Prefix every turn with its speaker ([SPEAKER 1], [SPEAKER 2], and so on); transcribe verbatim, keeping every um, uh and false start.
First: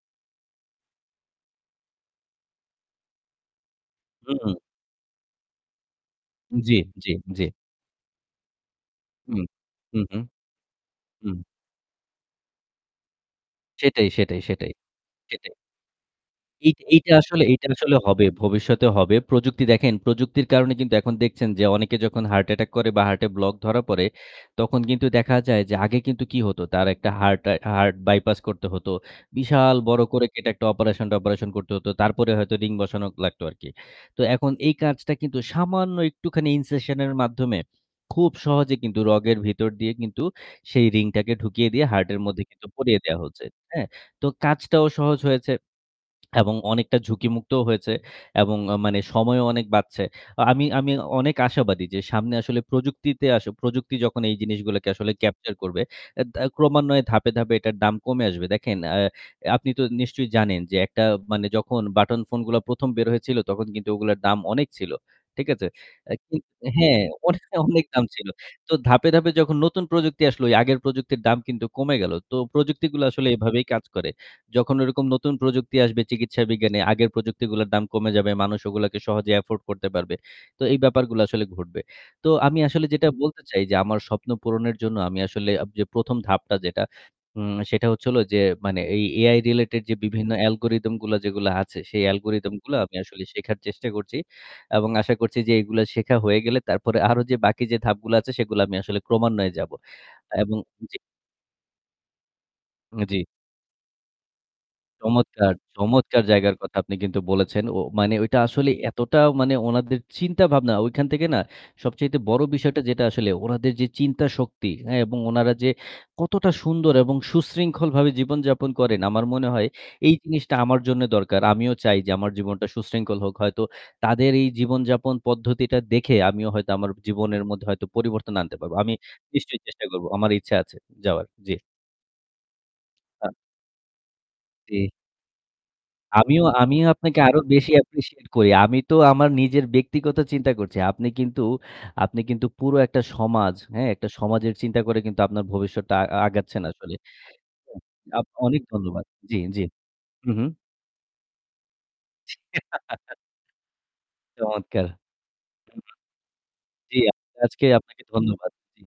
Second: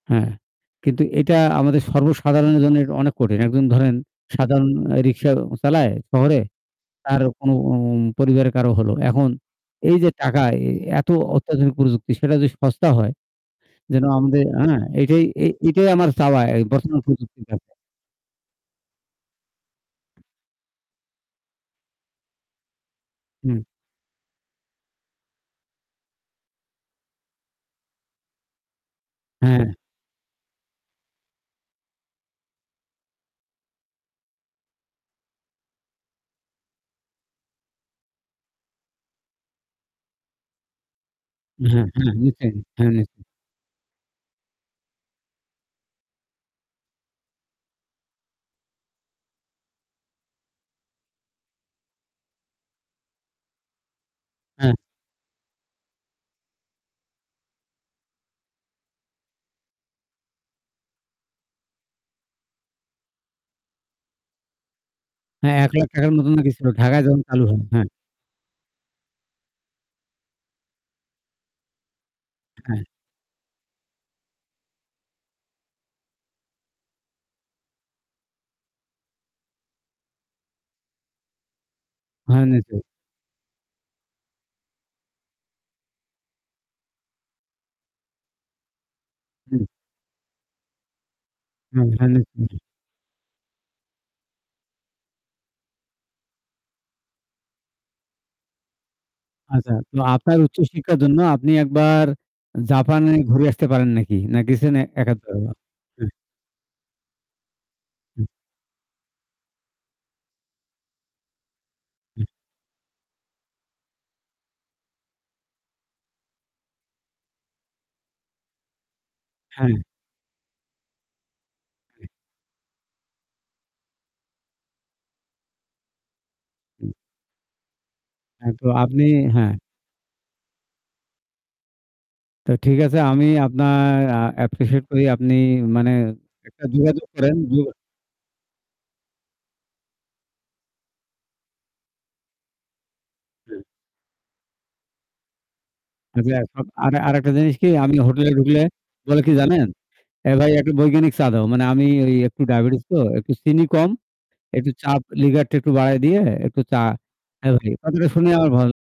[SPEAKER 1] হ্যাঁ, কিন্তু এটা আমাদের সর্বসাধারণের জন্য এট অনেক কঠিন। একজন ধরেন
[SPEAKER 2] হু।
[SPEAKER 1] সাধারণ অ্যা রিক্সা চালায় শহরে।
[SPEAKER 2] জ্বী, জ্বী,
[SPEAKER 1] তারও
[SPEAKER 2] জ্বী।
[SPEAKER 1] কোনো উম পরিবারের কারও হল। এখন
[SPEAKER 2] হু।
[SPEAKER 1] এই
[SPEAKER 2] হু,
[SPEAKER 1] যে
[SPEAKER 2] হু।
[SPEAKER 1] টাকা, এ এত
[SPEAKER 2] হুম।
[SPEAKER 1] অত্যাধুনিক প্রযুক্তি, সেটা য সস্তা হয় যেন
[SPEAKER 2] সেটাই, সেটাই,
[SPEAKER 1] আমদে
[SPEAKER 2] সেটাই,
[SPEAKER 1] অ্যা এটাই এ
[SPEAKER 2] সেটাই।
[SPEAKER 1] এটাই আমার চাওয়া এ
[SPEAKER 2] এইট
[SPEAKER 1] বর্তমান
[SPEAKER 2] এইটা আসলে
[SPEAKER 1] প্রযুক্তির
[SPEAKER 2] এইটা
[SPEAKER 1] কাছে।
[SPEAKER 2] আসলে হবে, ভবিষ্যতে হবে। প্রযুক্তি দেখেন প্রযুক্তির কারণে কিন্তু এখন দেখছেন যে অনেকে যখন হার্ট অ্যাটাক করে বা হার্টে ব্লক
[SPEAKER 1] হুম।
[SPEAKER 2] ধরা পড়ে, তখন কিন্তু দেখা যায় যে আগে কিন্তু কি হতো? তার একটা হার্ট অ্যা হার্ট বাইপাস করতে হতো।
[SPEAKER 1] হ্যাঁ।
[SPEAKER 2] বিশাল বড় করে কেটে একটা অপারেশন-টপারেশন করতে হতো। তারপরে হয়তো রিং বসানো লাগতো আরকি। তো এখন এই কাজটা কিন্তু সামান্য একটুখানি incession এর মাধ্যমে খুব সহজে কিন্তু রগের ভিতর দিয়ে কিন্তু সেই রিংটাকে ঢুকিয়ে দিয়ে
[SPEAKER 1] হ্যাঁ, হ্যাঁ।
[SPEAKER 2] হার্টের মধ্যে
[SPEAKER 1] নিশ্চয়ই।
[SPEAKER 2] কিন্তু
[SPEAKER 1] হ্যাঁ,
[SPEAKER 2] পরিয়ে
[SPEAKER 1] নিশ্চ
[SPEAKER 2] দেয়া হচ্ছে, হ্যাঁ? তো কাজটাও সহজ হয়েছে। এবং অনেকটা ঝুঁকিমুক্তও হয়েছে এবং আ মানে সময়ও অনেক বাঁচছে। আ আমি আমি অনেক আশাবাদী যে সামনে আসলে প্রযুক্তিতে আস প্রযুক্তি যখন এই
[SPEAKER 1] হ্যাঁ
[SPEAKER 2] জিনিসগুলোকে আসলে capture করবে, এ দা ক্রমান্বয়ে ধাপে, ধাপে এটার দাম কমে আসবে। দেখেন অ্যা আপনি তো নিশ্চয়ই জানেন যে একটা মানে যখন বাটন ফোনগুলা প্রথম বের হয়েছিল তখন কিন্তু ওগুলোর দাম অনেক ছিল, ঠিক
[SPEAKER 1] হ্যাঁ
[SPEAKER 2] আছে?
[SPEAKER 1] এক লাখ টাকা র
[SPEAKER 2] অ্যা
[SPEAKER 1] মত
[SPEAKER 2] কিন
[SPEAKER 1] নাকি ছিল
[SPEAKER 2] হ্যাঁ,
[SPEAKER 1] ঢাকায় যহন
[SPEAKER 2] অনে
[SPEAKER 1] চালু হয়,
[SPEAKER 2] অনেক
[SPEAKER 1] হ্যাঁ।
[SPEAKER 2] দাম ছিল। তো ধাপে, ধাপে যখন নতুন প্রযুক্তি আসলো, ওই আগের প্রযুক্তির দাম কিন্তু কমে গেল। তো
[SPEAKER 1] হ্যাঁ।
[SPEAKER 2] প্রযুক্তিগুলো আসলে এভাবেই কাজ করে। যখন ওইরকম নতুন প্রযুক্তি আসবে চিকিৎসা বিজ্ঞানে, আগের প্রযুক্তিগুলার দাম কমে যাবে। মানুষ ওগুলাকে সহজে afford করতে পারবে। তো এই ব্যাপারগুলা আসলে ঘটবে। তো
[SPEAKER 1] হ্যাঁ।
[SPEAKER 2] আমি
[SPEAKER 1] নিশ্চয়ই।
[SPEAKER 2] আসলে যেটা বলতে চাই যে আমার স্বপ্ন পূরণের জন্য আমি আসলে আপ যে প্রথম ধাপটা যেটা, উম সেটা হচ্ছে হলো যে মানে এই AI
[SPEAKER 1] হু।
[SPEAKER 2] related যে বিভিন্ন algorythm গুলা যেগুলা আছে, সেই algorythm
[SPEAKER 1] [unintelligible]
[SPEAKER 2] গুলা আমি আসলে শেখার চেষ্টা করছি। এবং আশা করছি যে এগুলা শেখা হয়ে গেলে তারপরে আরো যে বাকি যে ধাপগুলো আছে, সেগুলো আমি আসলে ক্রমান্বয়ে
[SPEAKER 1] আছা।
[SPEAKER 2] যাবো।
[SPEAKER 1] তো আপনার
[SPEAKER 2] এবং
[SPEAKER 1] উচ্চ
[SPEAKER 2] জি।
[SPEAKER 1] শিক্ষার জন্য আপনি একবার
[SPEAKER 2] এ
[SPEAKER 1] জাপানে
[SPEAKER 2] জ্বি।
[SPEAKER 1] ঘুরে আসতে পারেন নাকি? না গেছেন অ্যা
[SPEAKER 2] চমৎকার!
[SPEAKER 1] এক-আধবার?
[SPEAKER 2] চমৎকার জায়গার কথা আপনি কিন্তু বলেছেন। ও মানে ওইটা আসলে এতটা মানে ওনাদের চিন্তা ভাবনা, ঐখান থেকে না সবচাইতে বড় বিষয়টা যেটা আসলে উনাদের যে চিন্তা শক্তি, হ্যাঁ? এবং উনারা যে কতটা সুন্দর এবং সুশৃঙ্খলভাবে জীবন যাপন করেন, আমার মনে হয়
[SPEAKER 1] হ্যাঁ।
[SPEAKER 2] এই জিনিসটা আমার জন্যে দরকার। আমিও চাই
[SPEAKER 1] [unintelligible]
[SPEAKER 2] যে আমার জীবনটা সুশৃঙ্খল হোক। হয়তো তাদের এই জীবনযাপন পদ্ধতিটা দেখে আমিও হয়তো আমার জীবনের মধ্যে হয়তো পরিবর্তন
[SPEAKER 1] হ্যাঁ,
[SPEAKER 2] আনতে
[SPEAKER 1] তো
[SPEAKER 2] পারব। আমি
[SPEAKER 1] আপনি হ্যাঁ।
[SPEAKER 2] নিশ্চয়ই চেষ্টা করবো, আমার ইচ্ছা আছে যাওয়ার। জী।
[SPEAKER 1] তো ঠিক আছে আমি
[SPEAKER 2] হ্যাঁ।
[SPEAKER 1] আপনার আ appreciate
[SPEAKER 2] জি।
[SPEAKER 1] করি ।আপনি মানে
[SPEAKER 2] আমিও
[SPEAKER 1] একটা
[SPEAKER 2] আমিও
[SPEAKER 1] যোগাযোগ
[SPEAKER 2] আপনাকে
[SPEAKER 1] করেন।
[SPEAKER 2] আরো
[SPEAKER 1] যো
[SPEAKER 2] বেশি appreciate করি। আমি তো আমার নিজের ব্যক্তিগত চিন্তা করছি। আপনি কিন্তু আপনি কিন্তু পুরো একটা সমাজ
[SPEAKER 1] হু।
[SPEAKER 2] হ্যাঁ? একটা সমাজের চিন্তা করে কিন্তু আপনার ভবিষ্যতটা আ
[SPEAKER 1] আচ্ছা।
[SPEAKER 2] আগাচ্ছেন
[SPEAKER 1] সব
[SPEAKER 2] আসলে।
[SPEAKER 1] আর আরেকটা জিনিস কি?
[SPEAKER 2] [unintelligible]
[SPEAKER 1] আমি
[SPEAKER 2] আপ
[SPEAKER 1] হোটেলে ঢুকলে
[SPEAKER 2] অনেক ধন্যবাদ।
[SPEAKER 1] বলে কি
[SPEAKER 2] জ্বী, জ্বী।
[SPEAKER 1] জানেন? "এ
[SPEAKER 2] হু, হু।
[SPEAKER 1] ভাই একটা বৈজ্ঞানিক চা দাও।" মানে আমি ওই একটু ডায়াবেটিস তো, একটু চিনি কম একটু
[SPEAKER 2] চমৎকার!
[SPEAKER 1] চাপ লিকারটা একটু
[SPEAKER 2] হু, হু।
[SPEAKER 1] বাড়ায় দিয়ে একটু চা
[SPEAKER 2] জ্বী, [unintelligible]
[SPEAKER 1] হ্যা,
[SPEAKER 2] আজকে
[SPEAKER 1] ভাই।
[SPEAKER 2] আপনাকে
[SPEAKER 1] কথাটা শুনে
[SPEAKER 2] ধন্যবাদ।
[SPEAKER 1] আমার ভাল
[SPEAKER 2] জ্বী।